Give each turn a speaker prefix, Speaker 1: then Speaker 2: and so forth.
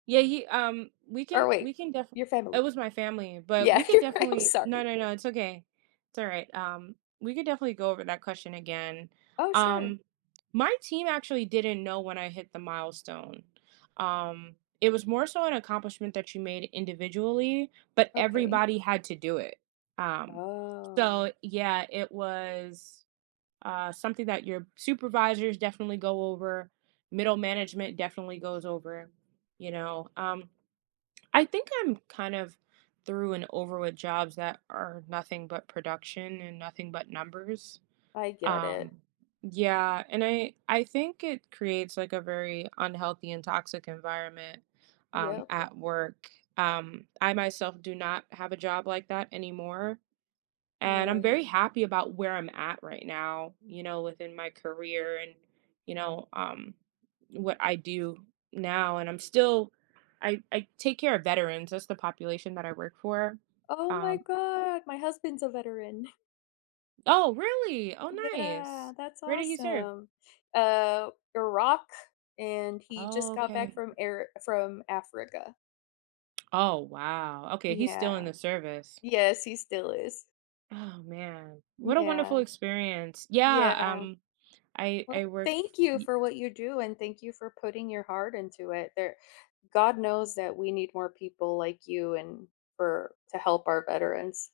Speaker 1: Yeah, yi um, we
Speaker 2: Or,
Speaker 1: can
Speaker 2: wait,
Speaker 1: we can def
Speaker 2: your family.
Speaker 1: It was my family, but
Speaker 2: Yeah,
Speaker 1: we could
Speaker 2: you're right, I'm
Speaker 1: definitely No,
Speaker 2: sorry.
Speaker 1: no, no, it's okay. It's all right, um, we could definitely go over that question again.
Speaker 2: Oh, sure.
Speaker 1: Um, my team actually didn't know when I hit the milestone. Um, it was more so an accomplishment that you made individually, but
Speaker 2: Okay.
Speaker 1: everybody had to do it. Um,
Speaker 2: Oh.
Speaker 1: so, yeah, it was, uh, something that your supervisors definitely go over, middle management definitely goes over, you know, um, I think I'm, kind of, through and over with jobs that are nothing but production, and nothing but numbers.
Speaker 2: I get it.
Speaker 1: Um, yeah, and I I think it creates, like, a very unhealthy and toxic environment, um,
Speaker 2: Yep.
Speaker 1: at work. Um, I myself do not have a job like that anymore, and I'm
Speaker 2: Right.
Speaker 1: very happy about where I'm at right now, you know, within my career, and, you know, um, what I do now, and I'm still I I take care of veterans, that's the population that I work for,
Speaker 2: Oh my
Speaker 1: um
Speaker 2: god! My husband's a veteran.
Speaker 1: Oh, really? Oh,
Speaker 2: Yeah,
Speaker 1: nice.
Speaker 2: that's
Speaker 1: Where did he serve?
Speaker 2: awesome. Uh, Iraq, and he just
Speaker 1: Oh,
Speaker 2: got back
Speaker 1: okay.
Speaker 2: from air from Africa.
Speaker 1: Oh, wow. Okay, he's still
Speaker 2: Yeah.
Speaker 1: in the service.
Speaker 2: Yes, he still is.
Speaker 1: Oh, man. What a
Speaker 2: Yeah.
Speaker 1: wonderful experience. Yeah,
Speaker 2: Yeah.
Speaker 1: um, I I
Speaker 2: Well,
Speaker 1: worked f
Speaker 2: thank you
Speaker 1: ye
Speaker 2: for what you do, and thank you for putting your heart into it. There God knows that we need more people like you, and for to help our veterans.